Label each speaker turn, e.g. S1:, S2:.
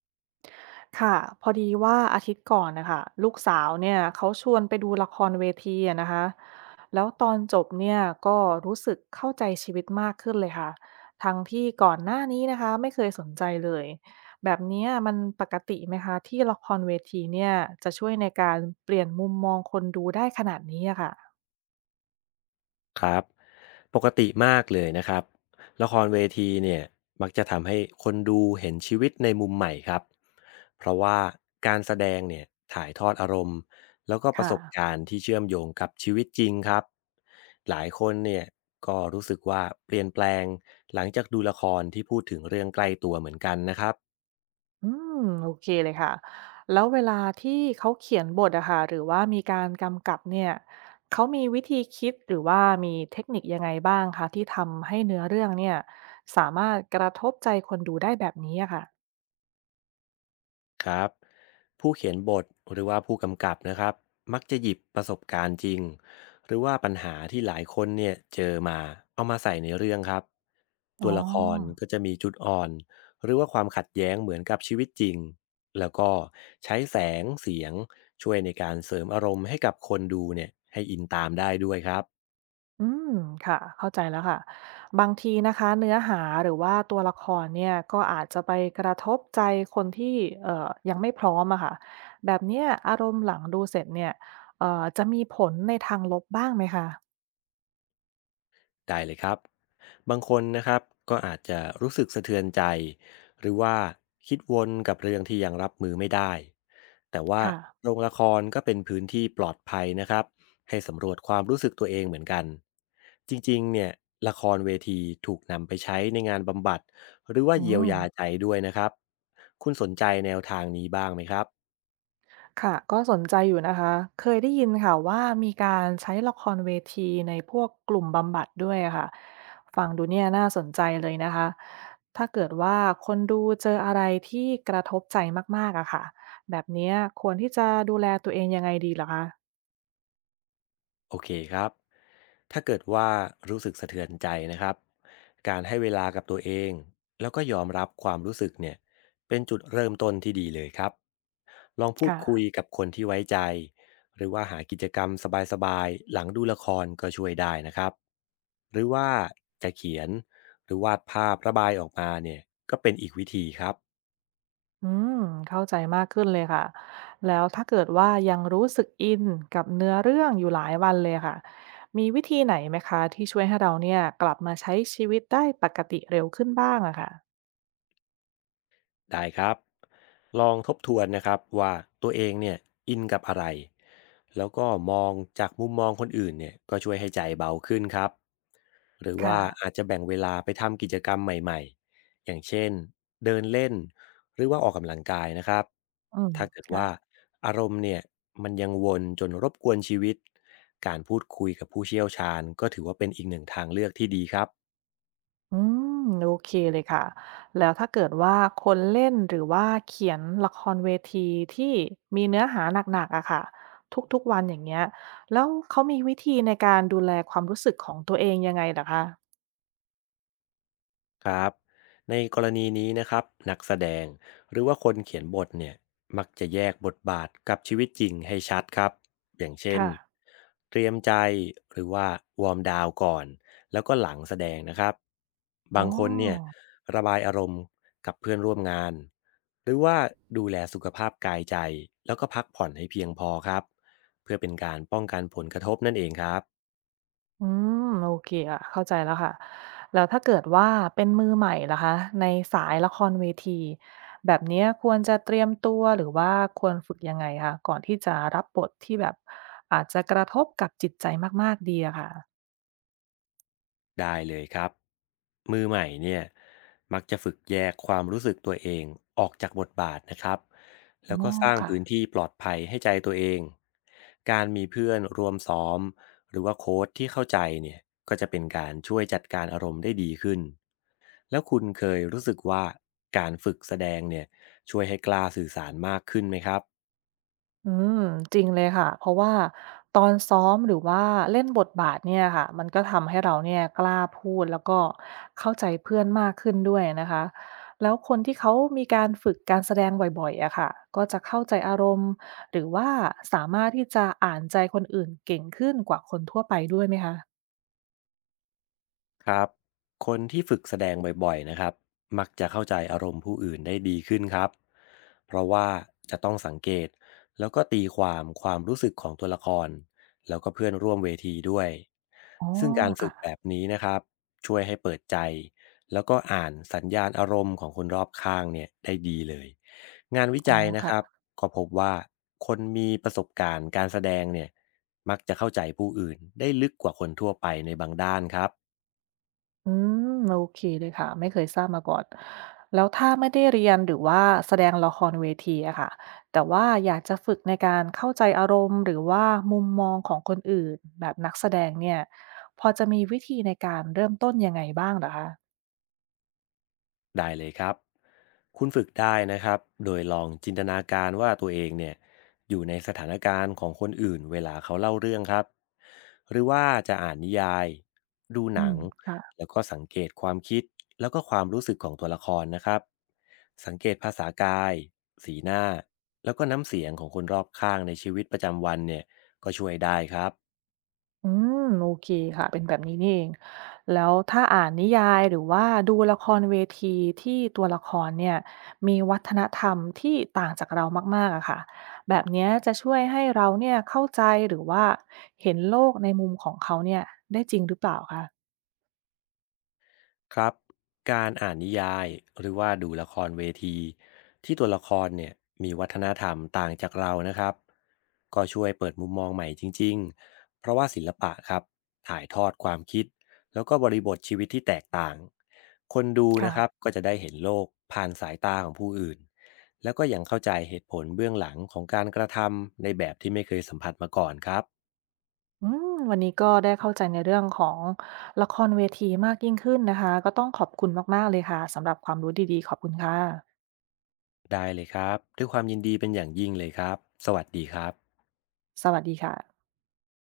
S1: ค่ะพอดีว่าอาทิตย์ก่อนนะคะลูกสาวเนี่ยเขาชวนไปดูละครเวทีอะนะคะแล้วตอนจบเนี่ยก็รู้สึกเข้าใจชีวิตมากขึ้นเลยค่ะทั้งที่ก่อนหน้านี้นะคะไม่เคยสนใจเลยแบบเนี้ยมันปกติไหมคะที่ละครเวทีเนี่ยจะช่วยในการเปลี่ยนมุมมองคนดูได้ขนาดนี้อะค่ะ
S2: ครับปกติมากเลยนะครับละครเวทีเนี่ยมักจะทำให้คนดูเห็นชีวิตในมุมใหม่ครับเพราะว่าการแสดงเนี่ยถ่ายทอดอารมณ์แล้วก็ประ
S1: ค่ะ
S2: สบการณ์ที่เชื่อมโยงกับชีวิตจริงครับหลายคนเนี่ยก็รู้สึกว่าเปลี่ยนแปลงหลังจากดูละครที่พูดถึงเรื่องใกล้ตัวเหมือนกันนะครับ
S1: อืมโอเคเลยค่ะแล้วเวลาที่เขาเขียนบทอะค่ะหรือว่ามีการกำกับเนี่ยเขามีวิธีคิดหรือว่ามีเทคนิคยังไงบ้างคะที่ทำให้เนื้อเรื่องเนี่ยสามารถกระทบใจคนดูได้แบบนี้อะค่ะ
S2: ครับผู้เขียนบทหรือว่าผู้กำกับนะครับมักจะหยิบประสบการณ์จริงหรือว่าปัญหาที่หลายคนเนี่ยเจอมาเอามาใส่ในเรื่องครับ
S1: อ๋อ
S2: ตัวละครก็จะมีจุดอ่อนหรือว่าความขัดแย้งเหมือนกับชีวิตจริงแล้วก็ใช้แสงเสียงช่วยในการเสริมอารมณ์ให้กับคนดูเนี่ยให้อินตามได้ด้วยครับ
S1: อืมค่ะเข้าใจแล้วค่ะบางทีนะคะเนื้อหาหรือว่าตัวละครเนี่ยก็อาจจะไปกระทบใจคนที่ยังไม่พร้อมอะค่ะแบบเนี้ยอารมณ์หลังดูเสร็จเนี่ยจะมีผลในทางลบบ้างไหมคะ
S2: ได้เลยครับบางคนนะครับก็อาจจะรู้สึกสะเทือนใจหรือว่าคิดวนกับเรื่องที่ยังรับมือไม่ได้แต่ว่า
S1: ค่ะ
S2: โรงละครก็เป็นพื้นที่ปลอดภัยนะครับให้สำรวจความรู้สึกตัวเองเหมือนกันจริงๆเนี่ยละครเวทีถูกนำไปใช้ในงานบำบัดหรือว่า
S1: อื
S2: เยียว
S1: ม
S2: ยาใจด้วยนะครับคุณสนใจแนวทางนี้บ้างไหมครับ
S1: ค่ะ ก็สนใจอยู่นะคะ เคยได้ยินค่ะว่ามีการใช้ละครเวทีในพวกกลุ่มบำบัดด้วยอะค่ะ ฟังดูเนี่ยน่าสนใจเลยนะคะ ถ้าเกิดว่าคนดูเจออะไรที่กระทบใจมากๆอะค่ะ แบบเนี้ยควรที่จะดูแลตัวเองยังไงดีเหรอคะ
S2: โอเคครับ ถ้าเกิดว่ารู้สึกสะเทือนใจนะครับการให้เวลากับตัวเองแล้วก็ยอมรับความรู้สึกเนี่ยเป็นจุดเริ่มต้นที่ดีเลยครับลองพู
S1: ค
S2: ดคุย
S1: ่ะ
S2: กับคนที่ไว้ใจหรือว่าหากิจกรรมสบายๆหลังดูละครก็ช่วยได้นะครับหรือว่าจะเขียนหรือวาดภาพระบายออกมาเนี่ยก็เป็นอีกวิธีครับ
S1: อืมเข้าใจมากขึ้นเลยค่ะแล้วถ้าเกิดว่ายังรู้สึกอินกับเนื้อเรื่องอยู่หลายวันเลยค่ะมีวิธีไหนไหมคะที่ช่วยให้เราเนี่ยกลับมาใช้ชีวิตได้ปกติเร็วขึ้นบ้างอะค่ะ
S2: ได้ครับลองทบทวนนะครับว่าตัวเองเนี่ยอินกับอะไรแล้วก็มองจากมุมมองคนอื่นเนี่ยก็ช่วยให้ใจเบาขึ้นครับหรือ
S1: ค่ะ
S2: ว่าอาจจะแบ่งเวลาไปทำกิจกรรมใหม่ๆอย่างเช่นเดินเล่นหรือว่าออกกำลังกายนะครับ
S1: อืม
S2: ถ้าเกิด
S1: ค่ะ
S2: ว่าอารมณ์เนี่ยมันยังวนจนรบกวนชีวิตการพูดคุยกับผู้เชี่ยวชาญก็ถือว่าเป็นอีกหนึ่งทางเลือกที่ดีครับ
S1: อืมโอเคเลยค่ะแล้วถ้าเกิดว่าคนเล่นหรือว่าเขียนละครเวทีที่มีเนื้อหาหนักๆอะค่ะทุกๆวันอย่างเงี้ยแล้วเขามีวิธีในการดูแลความรู้สึกของตัวเองยังไงเหคะ
S2: ครับในกรณีนี้นะครับนักแสดงหรือว่าคนเขียนบทเนี่ยมักจะแยกบทบาทกับชีวิตจริงให้ชัดครับอย่างเช่น
S1: ค่ะ
S2: เตรียมใจหรือว่าวอร์มดาวน์ก่อนแล้วก็หลังแสดงนะครับ
S1: อ๋
S2: บางคนเนี่ย
S1: อ
S2: ระบายอารมณ์กับเพื่อนร่วมงานหรือว่าดูแลสุขภาพกายใจแล้วก็พักผ่อนให้เพียงพอครับเพื่อเป็นการป้องกันผลกระทบนั่นเองครับ
S1: อืมโอเคอะเข้าใจแล้วค่ะแล้วถ้าเกิดว่าเป็นมือใหม่ล่ะคะในสายละครเวทีแบบเนี้ยควรจะเตรียมตัวหรือว่าควรฝึกยังไงคะก่อนที่จะรับบทที่แบบอาจจะกระทบกับจิตใจมากๆดีอะค่ะ
S2: ได้เลยครับมือใหม่เนี่ยมักจะฝึกแยกความรู้สึกตัวเองออกจากบทบาทนะครับแล้ว
S1: อ๋อ
S2: ก็สร้าง
S1: ค่ะ
S2: พื้นที่ปลอดภัยให้ใจตัวเองการมีเพื่อนรวมซ้อมหรือว่าโค้ชที่เข้าใจเนี่ยก็จะเป็นการช่วยจัดการอารมณ์ได้ดีขึ้นแล้วคุณเคยรู้สึกว่าการฝึกแสดงเนี่ยช่วยให้กล้าสื่อสารมากขึ้นไหมครับ
S1: อืมจริงเลยค่ะเพราะว่าตอนซ้อมหรือว่าเล่นบทบาทเนี่ยค่ะมันก็ทำให้เราเนี่ยกล้าพูดแล้วก็เข้าใจเพื่อนมากขึ้นด้วยนะคะแล้วคนที่เขามีการฝึกการแสดงบ่อยๆอะค่ะก็จะเข้าใจอารมณ์หรือว่าสามารถที่จะอ่านใจคนอื่นเก่งขึ้นกว่าคนทั่วไปด้วยไหมคะ
S2: ครับคนที่ฝึกแสดงบ่อยๆนะครับมักจะเข้าใจอารมณ์ผู้อื่นได้ดีขึ้นครับเพราะว่าจะต้องสังเกตแล้วก็ตีความความรู้สึกของตัวละครแล้วก็เพื่อนร่วมเวทีด้วย
S1: อ๋อ
S2: ซึ่งการฝึ
S1: ค่ะ
S2: กแบบนี้นะครับช่วยให้เปิดใจแล้วก็อ่านสัญญาณอารมณ์ของคนรอบข้างเนี่ยได้ดีเลยงานวิ
S1: อ๋อ
S2: จัยนะครับ
S1: ค่ะ
S2: ก็พบว่าคนมีประสบการณ์การแสดงเนี่ยมักจะเข้าใจผู้อื่นได้ลึกกว่าคนทั่วไปในบางด้านครับ
S1: อืมโอเคเลยค่ะไม่เคยทราบมาก่อนแล้วถ้าไม่ได้เรียนหรือว่าแสดงละครเวทีอะค่ะแต่ว่าอยากจะฝึกในการเข้าใจอารมณ์หรือว่ามุมมองของคนอื่นแบบนักแสดงเนี่ยพอจะมีวิธีในการเริ่มต้นยังไงบ้างเหรอคะ
S2: ได้เลยครับคุณฝึกได้นะครับโดยลองจินตนาการว่าตัวเองเนี่ยอยู่ในสถานการณ์ของคนอื่นเวลาเขาเล่าเรื่องครับหรือว่าจะอ่านนิยายดู
S1: อื
S2: หนั
S1: ม
S2: ง
S1: ค่ะ
S2: แล้วก็สังเกตความคิดแล้วก็ความรู้สึกของตัวละครนะครับสังเกตภาษากายสีหน้าแล้วก็น้ำเสียงของคนรอบข้างในชีวิตประจำวันเนี่ยก็ช่วยได้ครับ
S1: อืมโอเคค่ะเป็นแบบนี้นี่เองแล้วถ้าอ่านนิยายหรือว่าดูละครเวทีที่ตัวละครเนี่ยมีวัฒนธรรมที่ต่างจากเรามากๆอะค่ะแบบเนี้ยจะช่วยให้เราเนี่ยเข้าใจหรือว่าเห็นโลกในมุมของเขาเนี่ยได้จริงหรือเปล่าคะ
S2: ครับการอ่านนิยายหรือว่าดูละครเวทีที่ตัวละครเนี่ยมีวัฒนธรรมต่างจากเรานะครับก็ช่วยเปิดมุมมองใหม่จริงๆเพราะว่าศิลปะครับถ่ายทอดความคิดแล้วก็บริบทชีวิตที่แตกต่างคนดูนะ
S1: ค่ะ
S2: ครับก็จะได้เห็นโลกผ่านสายตาของผู้อื่นแล้วก็ยังเข้าใจเหตุผลเบื้องหลังของการกระทำในแบบที่ไม่เคยสัมผัสมาก่อนครับ
S1: อืมวันนี้ก็ได้เข้าใจในเรื่องของละครเวทีมากยิ่งขึ้นนะคะก็ต้องขอบคุณมากๆเลยค่ะสำหรับความรู้ดีๆขอบคุณค่ะ
S2: ได้เลยครับด้วยความยินดีเป็นอย่างยิ่งเลยครับสวัสดีครับ
S1: สวัสดีค่ะ